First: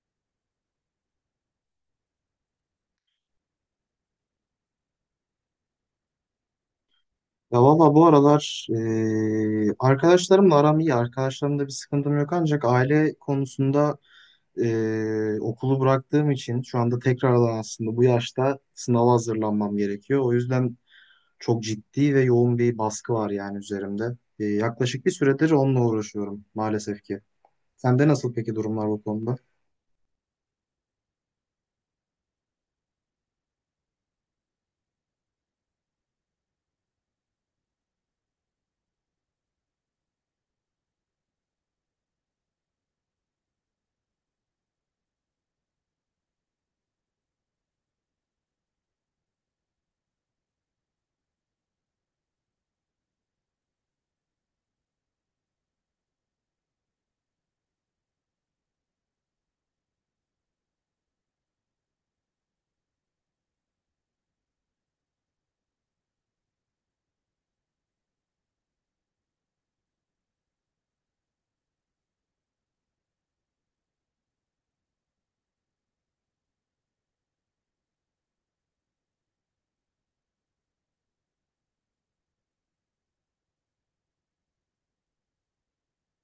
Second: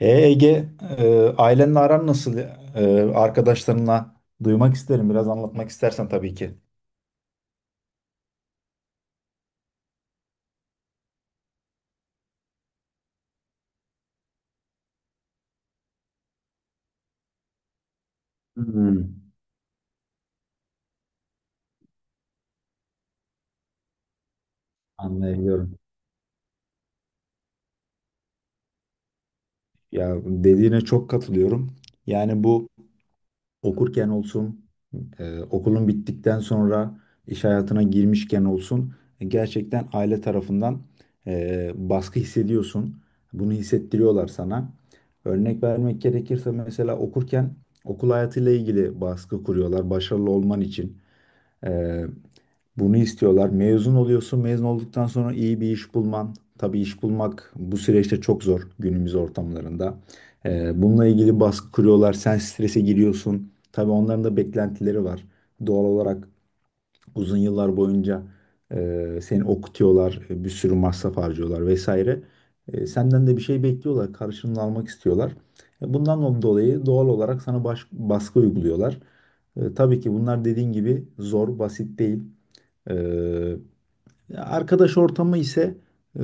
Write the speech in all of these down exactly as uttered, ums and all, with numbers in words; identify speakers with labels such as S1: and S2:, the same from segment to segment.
S1: E Ege, e, ailenle aran nasıl? E, arkadaşlarınla duymak isterim. Biraz anlatmak istersen tabii ki.
S2: Ya valla bu aralar eee, arkadaşlarımla aram iyi. Arkadaşlarımda bir sıkıntım yok, ancak aile konusunda eee, okulu bıraktığım için şu anda tekrardan aslında bu yaşta sınava
S1: Hmm,
S2: hazırlanmam gerekiyor. O yüzden çok ciddi ve yoğun bir baskı var yani üzerimde. Eee, yaklaşık bir süredir
S1: Anlayabiliyorum.
S2: onunla uğraşıyorum maalesef ki. Sende nasıl peki durumlar bu konuda?
S1: Ya dediğine çok katılıyorum. Yani bu okurken olsun, e, okulun bittikten sonra iş hayatına girmişken olsun e, gerçekten aile tarafından e, baskı hissediyorsun. Bunu hissettiriyorlar sana. Örnek vermek gerekirse mesela okurken okul hayatıyla ilgili baskı kuruyorlar başarılı olman için. Ee, Bunu istiyorlar. Mezun oluyorsun. Mezun olduktan sonra iyi bir iş bulman. Tabii iş bulmak bu süreçte çok zor günümüz ortamlarında. Ee, bununla ilgili baskı kuruyorlar. Sen strese giriyorsun. Tabii onların da beklentileri var. Doğal olarak Uzun yıllar boyunca e, seni okutuyorlar, e, bir sürü masraf harcıyorlar vesaire. E, senden de bir şey bekliyorlar, karşılığını almak istiyorlar. E, bundan dolayı doğal olarak sana baş- baskı uyguluyorlar. E, tabii ki bunlar dediğin gibi zor, basit değil. E, Arkadaş ortamı ise e,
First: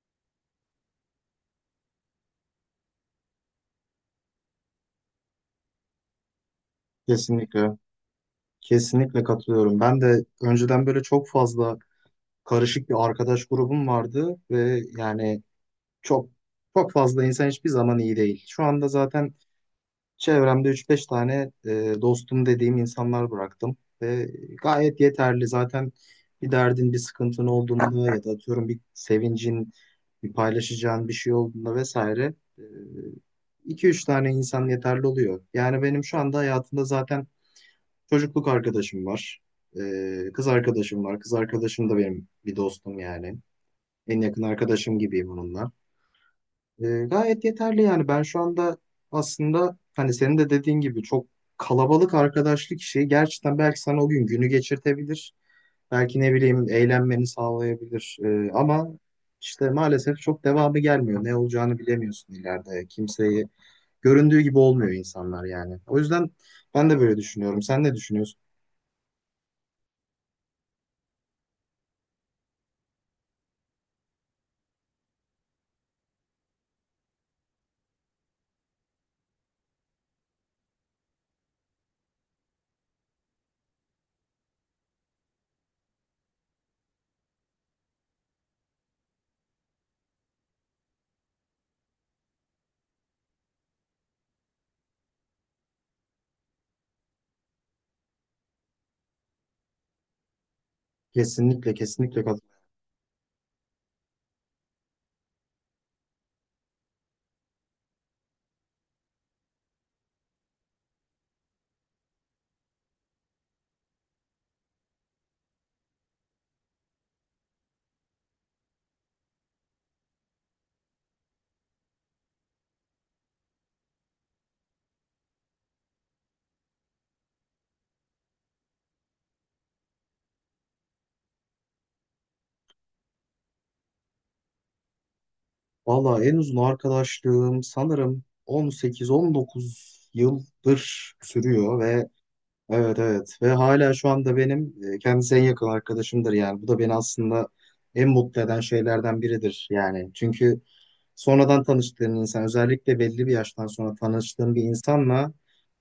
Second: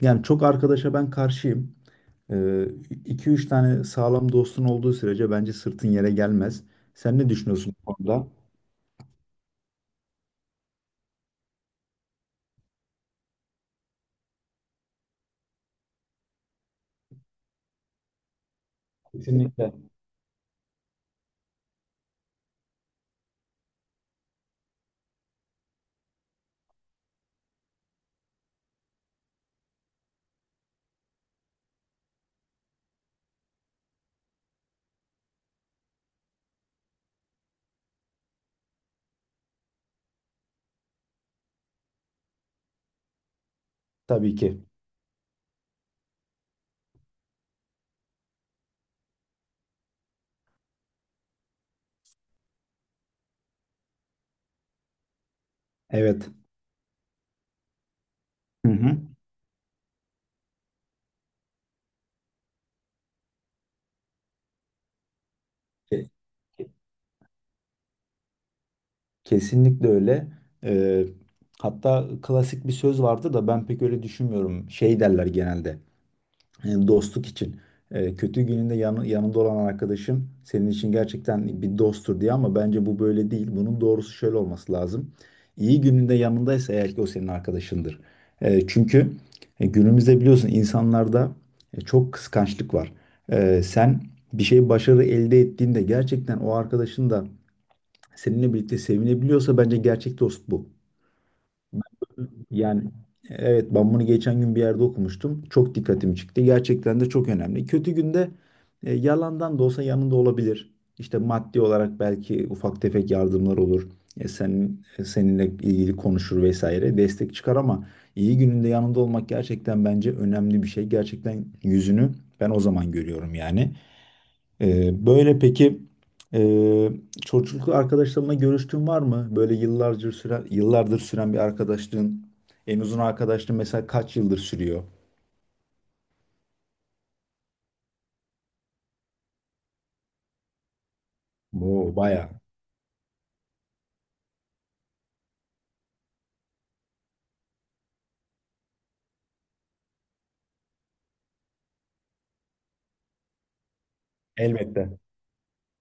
S1: yani çok arkadaşa ben karşıyım. iki üç tane sağlam dostun olduğu sürece bence sırtın yere gelmez. Sen ne
S2: Kesinlikle.
S1: düşünüyorsun bu konuda?
S2: Kesinlikle katılıyorum. Ben de önceden böyle çok fazla karışık bir arkadaş grubum vardı ve yani çok çok fazla insan hiçbir zaman iyi değil. Şu anda zaten
S1: Kesinlikle.
S2: çevremde üç beş tane e, dostum dediğim insanlar bıraktım ve gayet yeterli. Zaten bir derdin, bir sıkıntın olduğunda ya da atıyorum bir sevincin, bir paylaşacağın bir şey olduğunda vesaire e, iki üç tane insan yeterli oluyor. Yani benim şu anda hayatımda zaten çocukluk arkadaşım var. E, kız arkadaşım var. Kız arkadaşım da benim bir dostum yani. En
S1: Tabii
S2: yakın
S1: ki.
S2: arkadaşım gibiyim onunla. E, gayet yeterli yani ben şu anda aslında hani senin de dediğin gibi çok kalabalık arkadaşlık işi gerçekten belki sana o gün günü geçirtebilir. Belki
S1: Evet.
S2: ne bileyim eğlenmeni sağlayabilir. E,
S1: Hı
S2: ama
S1: hı.
S2: işte maalesef çok devamı gelmiyor. Ne olacağını bilemiyorsun ileride. Kimseyi göründüğü gibi olmuyor insanlar yani. O
S1: Ke-
S2: yüzden ben de böyle düşünüyorum. Sen ne düşünüyorsun?
S1: Kesinlikle öyle. Ee, Hatta klasik bir söz vardı da ben pek öyle düşünmüyorum. Şey derler genelde e, dostluk için. Ee, kötü gününde yanı, yanında olan arkadaşın senin için gerçekten bir dosttur diye ama bence bu böyle değil. Bunun doğrusu şöyle olması lazım. İyi gününde yanındaysa eğer ki o senin arkadaşındır. Ee, çünkü e, günümüzde biliyorsun insanlarda e, çok kıskançlık var. Ee, sen bir şey başarı elde ettiğinde gerçekten o arkadaşın da seninle birlikte sevinebiliyorsa bence gerçek dost bu.
S2: Kesinlikle, kesinlikle katılıyorum.
S1: Yani evet ben bunu geçen gün bir yerde okumuştum. Çok dikkatimi çıktı. Gerçekten de çok önemli. Kötü günde e, yalandan da olsa yanında olabilir. İşte maddi olarak belki ufak tefek yardımlar olur. E, sen e, seninle ilgili konuşur vesaire destek çıkar ama iyi gününde yanında olmak gerçekten bence önemli bir şey. Gerçekten yüzünü ben o zaman görüyorum yani. Ee, böyle peki e, çocukluk arkadaşlarınla görüştüğün var mı? Böyle yıllardır süren, yıllardır süren bir arkadaşlığın, en uzun arkadaşlığın mesela kaç yıldır sürüyor?
S2: Valla en uzun arkadaşlığım sanırım on sekiz on dokuz yıldır sürüyor
S1: Bu
S2: ve
S1: bayağı.
S2: evet, evet, ve hala şu anda benim e, kendisi en yakın arkadaşımdır yani. Bu da beni aslında en mutlu eden şeylerden biridir yani. Çünkü sonradan tanıştığın insan, özellikle belli bir yaştan sonra tanıştığın bir
S1: Elbette.
S2: insanla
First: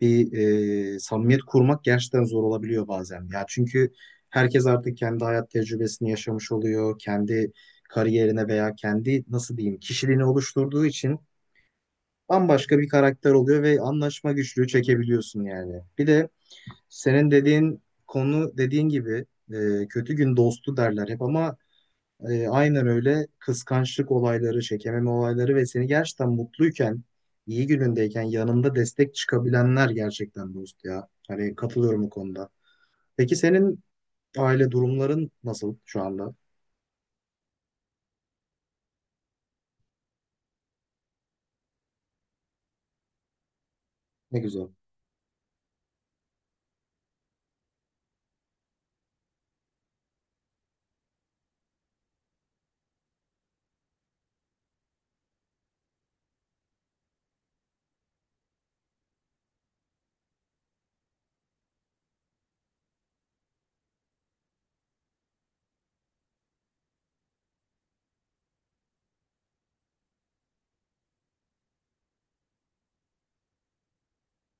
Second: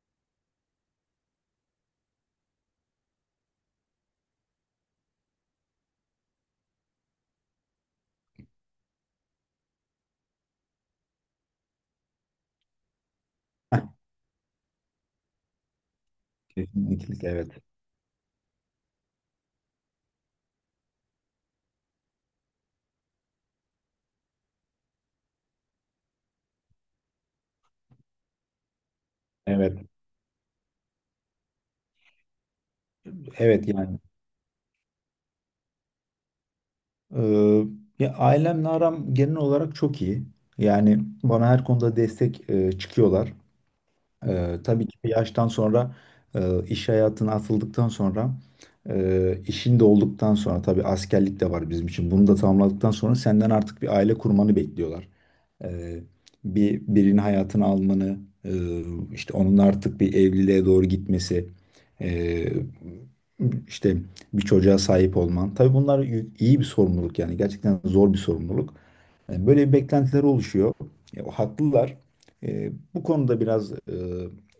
S2: bir e, samimiyet kurmak gerçekten zor olabiliyor bazen. Ya çünkü herkes artık kendi hayat tecrübesini yaşamış oluyor. Kendi kariyerine veya kendi nasıl diyeyim kişiliğini oluşturduğu için bambaşka bir karakter oluyor ve anlaşma güçlüğü çekebiliyorsun yani. Bir de
S1: Kesinlikle
S2: senin
S1: evet.
S2: dediğin konu dediğin gibi e, kötü gün dostu derler hep ama e, aynen öyle, kıskançlık olayları, çekememe olayları ve seni gerçekten mutluyken, iyi günündeyken yanında destek
S1: Evet.
S2: çıkabilenler gerçekten dost ya. Hani katılıyorum bu konuda. Peki
S1: Evet
S2: senin
S1: yani.
S2: aile durumların nasıl şu anda?
S1: Ee, Ya ailemle aram genel olarak çok iyi. Yani bana her konuda destek e, çıkıyorlar.
S2: Ne
S1: Ee,
S2: güzel.
S1: tabii ki bir yaştan sonra e, iş hayatına atıldıktan sonra e, işin de olduktan sonra tabii askerlik de var bizim için. Bunu da tamamladıktan sonra senden artık bir aile kurmanı bekliyorlar. Ee, Bir birinin hayatını almanı, e, işte onun artık bir evliliğe doğru gitmesi, e, işte bir çocuğa sahip olman. Tabii bunlar y- iyi bir sorumluluk yani gerçekten zor bir sorumluluk. E, böyle bir beklentiler oluşuyor. E, o haklılar. E, bu konuda biraz e,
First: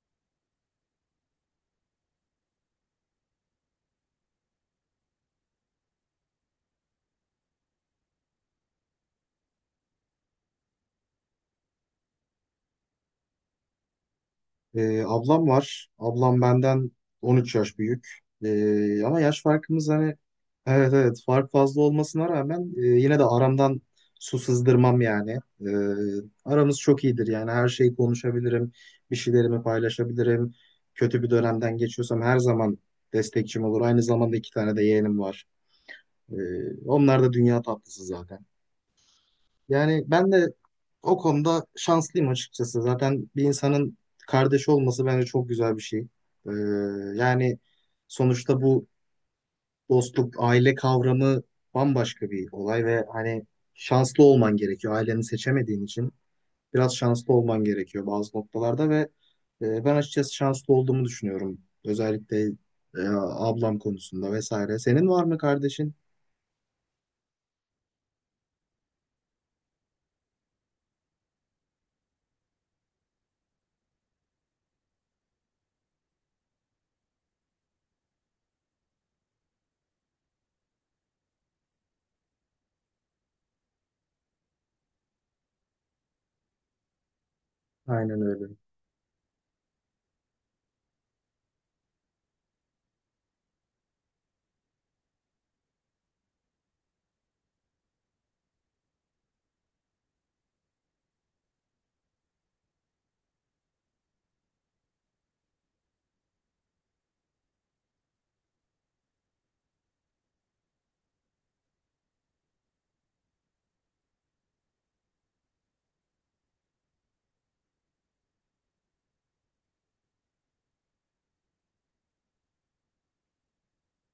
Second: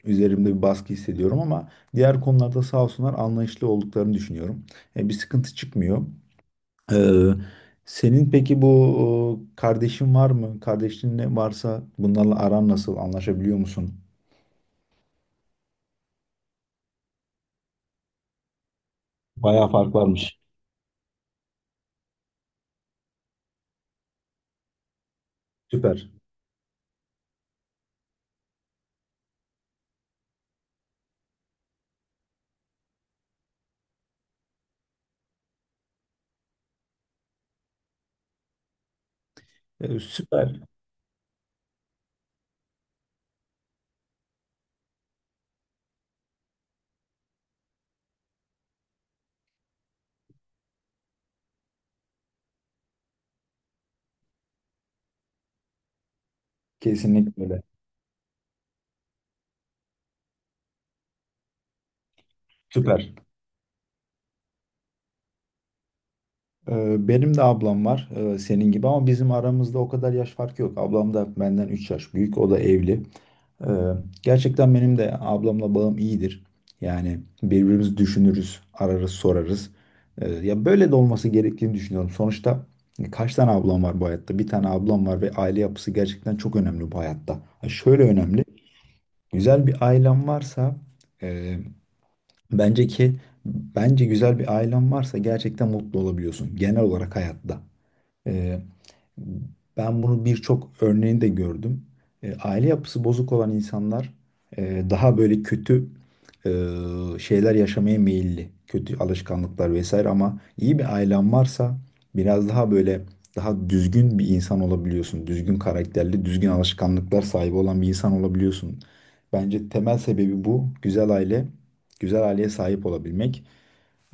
S1: üzerimde bir baskı hissediyorum ama diğer konularda sağ olsunlar anlayışlı olduklarını düşünüyorum. E, bir sıkıntı çıkmıyor. Ee, Senin peki bu e, kardeşin var mı? Kardeşin ne varsa bunlarla aran nasıl? Anlaşabiliyor musun?
S2: Ee, ablam var. Ablam benden on üç yaş büyük. Ee, ama yaş
S1: Bayağı
S2: farkımız
S1: fark
S2: hani,
S1: varmış.
S2: evet, evet, fark fazla olmasına rağmen e, yine de aramdan su sızdırmam yani. Ee,
S1: Süper.
S2: aramız çok iyidir yani, her şeyi konuşabilirim. Bir şeylerimi paylaşabilirim. Kötü bir dönemden geçiyorsam her zaman destekçim olur. Aynı zamanda iki tane de yeğenim var. Ee, onlar da dünya tatlısı zaten.
S1: Ee,
S2: Yani ben de
S1: süper.
S2: o konuda şanslıyım açıkçası. Zaten bir insanın kardeşi olması bence çok güzel bir şey. Ee, Yani sonuçta bu dostluk, aile kavramı bambaşka bir olay ve hani şanslı olman gerekiyor. Aileni seçemediğin için biraz şanslı
S1: Kesinlikle öyle.
S2: olman gerekiyor bazı noktalarda ve e, ben açıkçası şanslı olduğumu düşünüyorum. Özellikle e,
S1: Süper.
S2: ablam konusunda vesaire. Senin var mı kardeşin?
S1: Ee, Benim de ablam var e, senin gibi ama bizim aramızda o kadar yaş farkı yok. Ablam da benden üç yaş büyük. O da evli. Ee, Gerçekten benim de ablamla bağım iyidir. Yani birbirimizi düşünürüz, ararız, sorarız. Ee, Ya böyle de olması gerektiğini düşünüyorum. Sonuçta kaç tane ablam var bu hayatta? Bir tane ablam var ve aile yapısı gerçekten çok önemli bu hayatta. Ha, Şöyle
S2: Aynen öyle.
S1: önemli. Güzel bir ailem varsa e, bence ki bence güzel bir ailem varsa gerçekten mutlu olabiliyorsun genel olarak hayatta. Ee, Ben bunu birçok örneğini de gördüm. Ee, aile yapısı bozuk olan insanlar e, daha böyle kötü e, şeyler yaşamaya meyilli. Kötü alışkanlıklar vesaire ama iyi bir ailen varsa biraz daha böyle daha düzgün bir insan olabiliyorsun. Düzgün karakterli, düzgün alışkanlıklar sahibi olan bir insan olabiliyorsun. Bence temel sebebi bu. Güzel aile, güzel aileye sahip olabilmek.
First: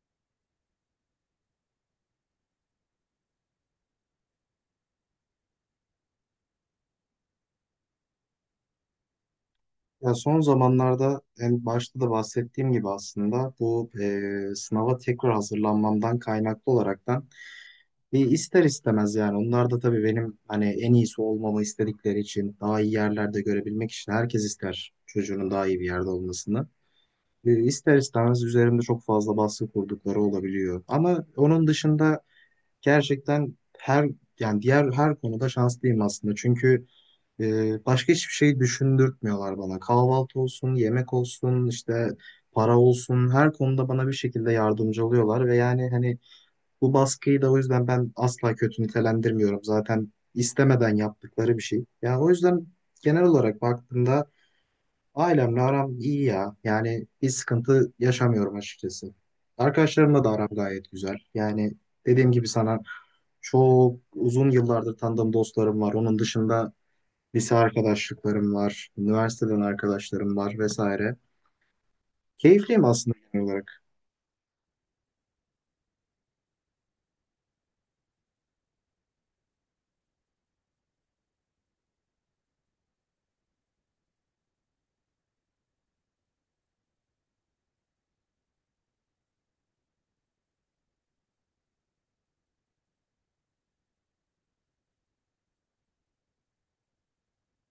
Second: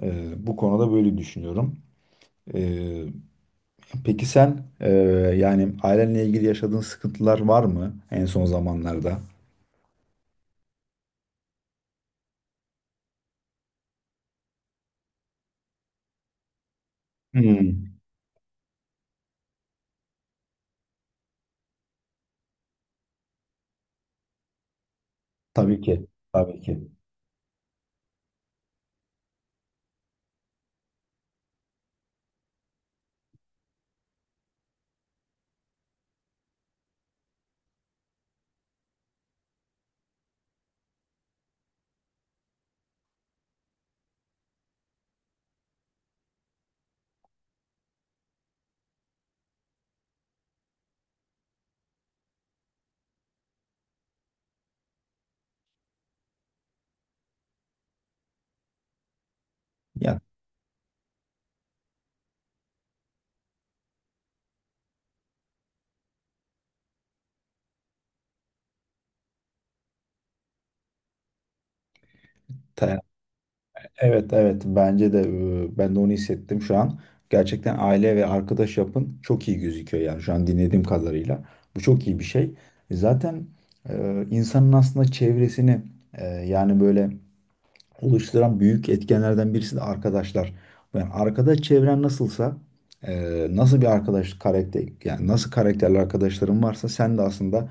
S1: Ee, bu konuda böyle düşünüyorum. Peki sen e, yani ailenle ilgili yaşadığın sıkıntılar var mı en son zamanlarda?
S2: Ya son zamanlarda, en başta da bahsettiğim gibi, aslında bu e, sınava tekrar hazırlanmamdan kaynaklı olaraktan
S1: Hmm.
S2: bir ister istemez yani, onlar da tabii benim hani en iyisi olmamı istedikleri için, daha iyi yerlerde görebilmek için, herkes ister çocuğunun daha iyi
S1: Tabii
S2: bir
S1: ki.
S2: yerde
S1: Tabii
S2: olmasını.
S1: ki.
S2: E, ister istemez üzerimde çok fazla baskı kurdukları olabiliyor. Ama onun dışında gerçekten her, yani diğer her konuda şanslıyım aslında. Çünkü e, başka hiçbir şey düşündürtmüyorlar bana. Kahvaltı olsun, yemek olsun, işte para olsun, her konuda bana bir şekilde yardımcı oluyorlar ve yani hani bu baskıyı da o yüzden ben asla kötü nitelendirmiyorum. Zaten istemeden yaptıkları bir şey. Yani o yüzden genel olarak baktığımda ailemle aram iyi ya. Yani bir sıkıntı yaşamıyorum açıkçası.
S1: Ya
S2: Arkadaşlarımla da aram gayet güzel. Yani dediğim gibi sana, çok uzun yıllardır tanıdığım dostlarım var. Onun dışında lise arkadaşlıklarım var, üniversiteden arkadaşlarım var vesaire. Keyifliyim
S1: ta-
S2: aslında genel olarak.
S1: evet evet bence de e, ben de onu hissettim şu an. Gerçekten aile ve arkadaş yapın çok iyi gözüküyor yani şu an dinlediğim kadarıyla. Bu çok iyi bir şey. Zaten e, insanın aslında çevresini e, yani böyle oluşturan büyük etkenlerden birisi de arkadaşlar. Yani arkadaş çevren nasılsa, e, nasıl bir arkadaş karakter, yani nasıl karakterli arkadaşların varsa sen de aslında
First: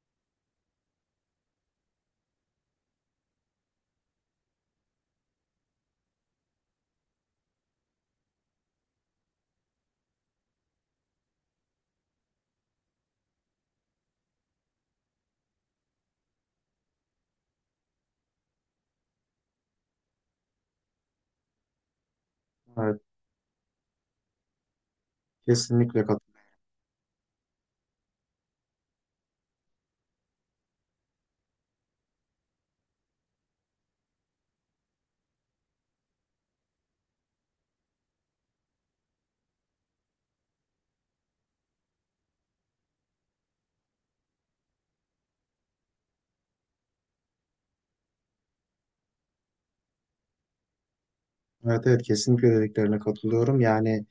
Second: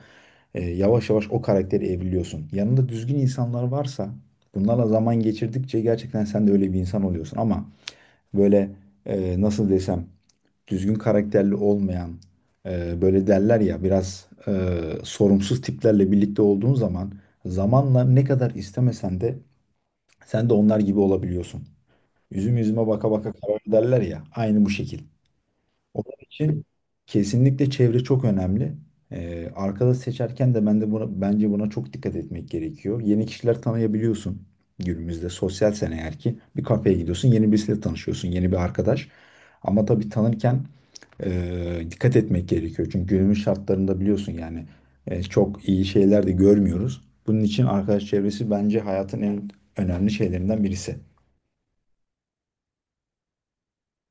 S1: e, yavaş yavaş o karakteri evriliyorsun. Yanında düzgün insanlar varsa, bunlarla zaman geçirdikçe gerçekten sen de öyle bir insan oluyorsun. Ama böyle e, nasıl desem, düzgün karakterli olmayan, e, böyle derler ya biraz e, sorumsuz tiplerle birlikte olduğun zaman zamanla ne kadar istemesen de sen de onlar gibi olabiliyorsun. Üzüm yüzüme
S2: Evet,
S1: baka baka karar derler ya. Aynı bu şekil.
S2: kesinlikle
S1: Onun
S2: katılıyorum.
S1: için kesinlikle çevre çok önemli. Ee, arkadaş seçerken de ben de buna, bence buna çok dikkat etmek gerekiyor. Yeni kişiler tanıyabiliyorsun günümüzde. Sosyalsen eğer ki bir kafeye gidiyorsun, yeni birisiyle tanışıyorsun, yeni bir arkadaş. Ama tabii tanırken e, dikkat etmek gerekiyor. Çünkü günümüz şartlarında biliyorsun yani e, çok iyi şeyler de görmüyoruz. Bunun için arkadaş çevresi bence hayatın en önemli şeylerinden birisi.
S2: Evet, evet, kesinlikle dediklerine katılıyorum. Yani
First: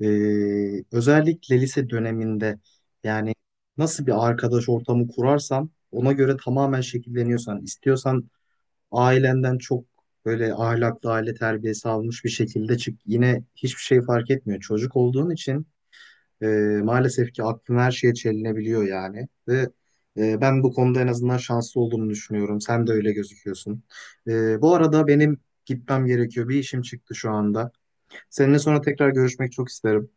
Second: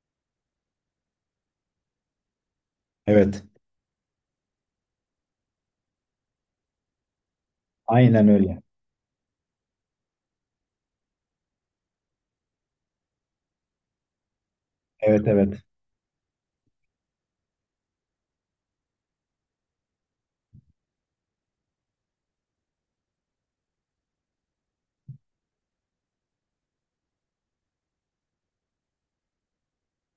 S2: Ee, özellikle lise döneminde, yani
S1: Evet.
S2: nasıl bir arkadaş ortamı kurarsan ona göre tamamen şekilleniyorsan,
S1: Aynen
S2: istiyorsan
S1: öyle.
S2: ailenden çok böyle ahlaklı aile terbiyesi almış bir şekilde çık, yine hiçbir şey fark etmiyor. Çocuk
S1: Evet
S2: olduğun
S1: evet.
S2: için e, maalesef ki aklın her şeye çelinebiliyor yani ve e, ben bu konuda en azından şanslı olduğumu düşünüyorum. Sen de öyle gözüküyorsun. E, bu arada benim gitmem gerekiyor. Bir işim çıktı şu anda. Seninle sonra tekrar görüşmek çok isterim.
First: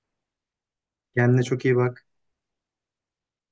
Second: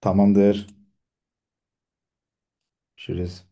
S1: Tamamdır.
S2: Kendine çok iyi bak.
S1: Görüşürüz.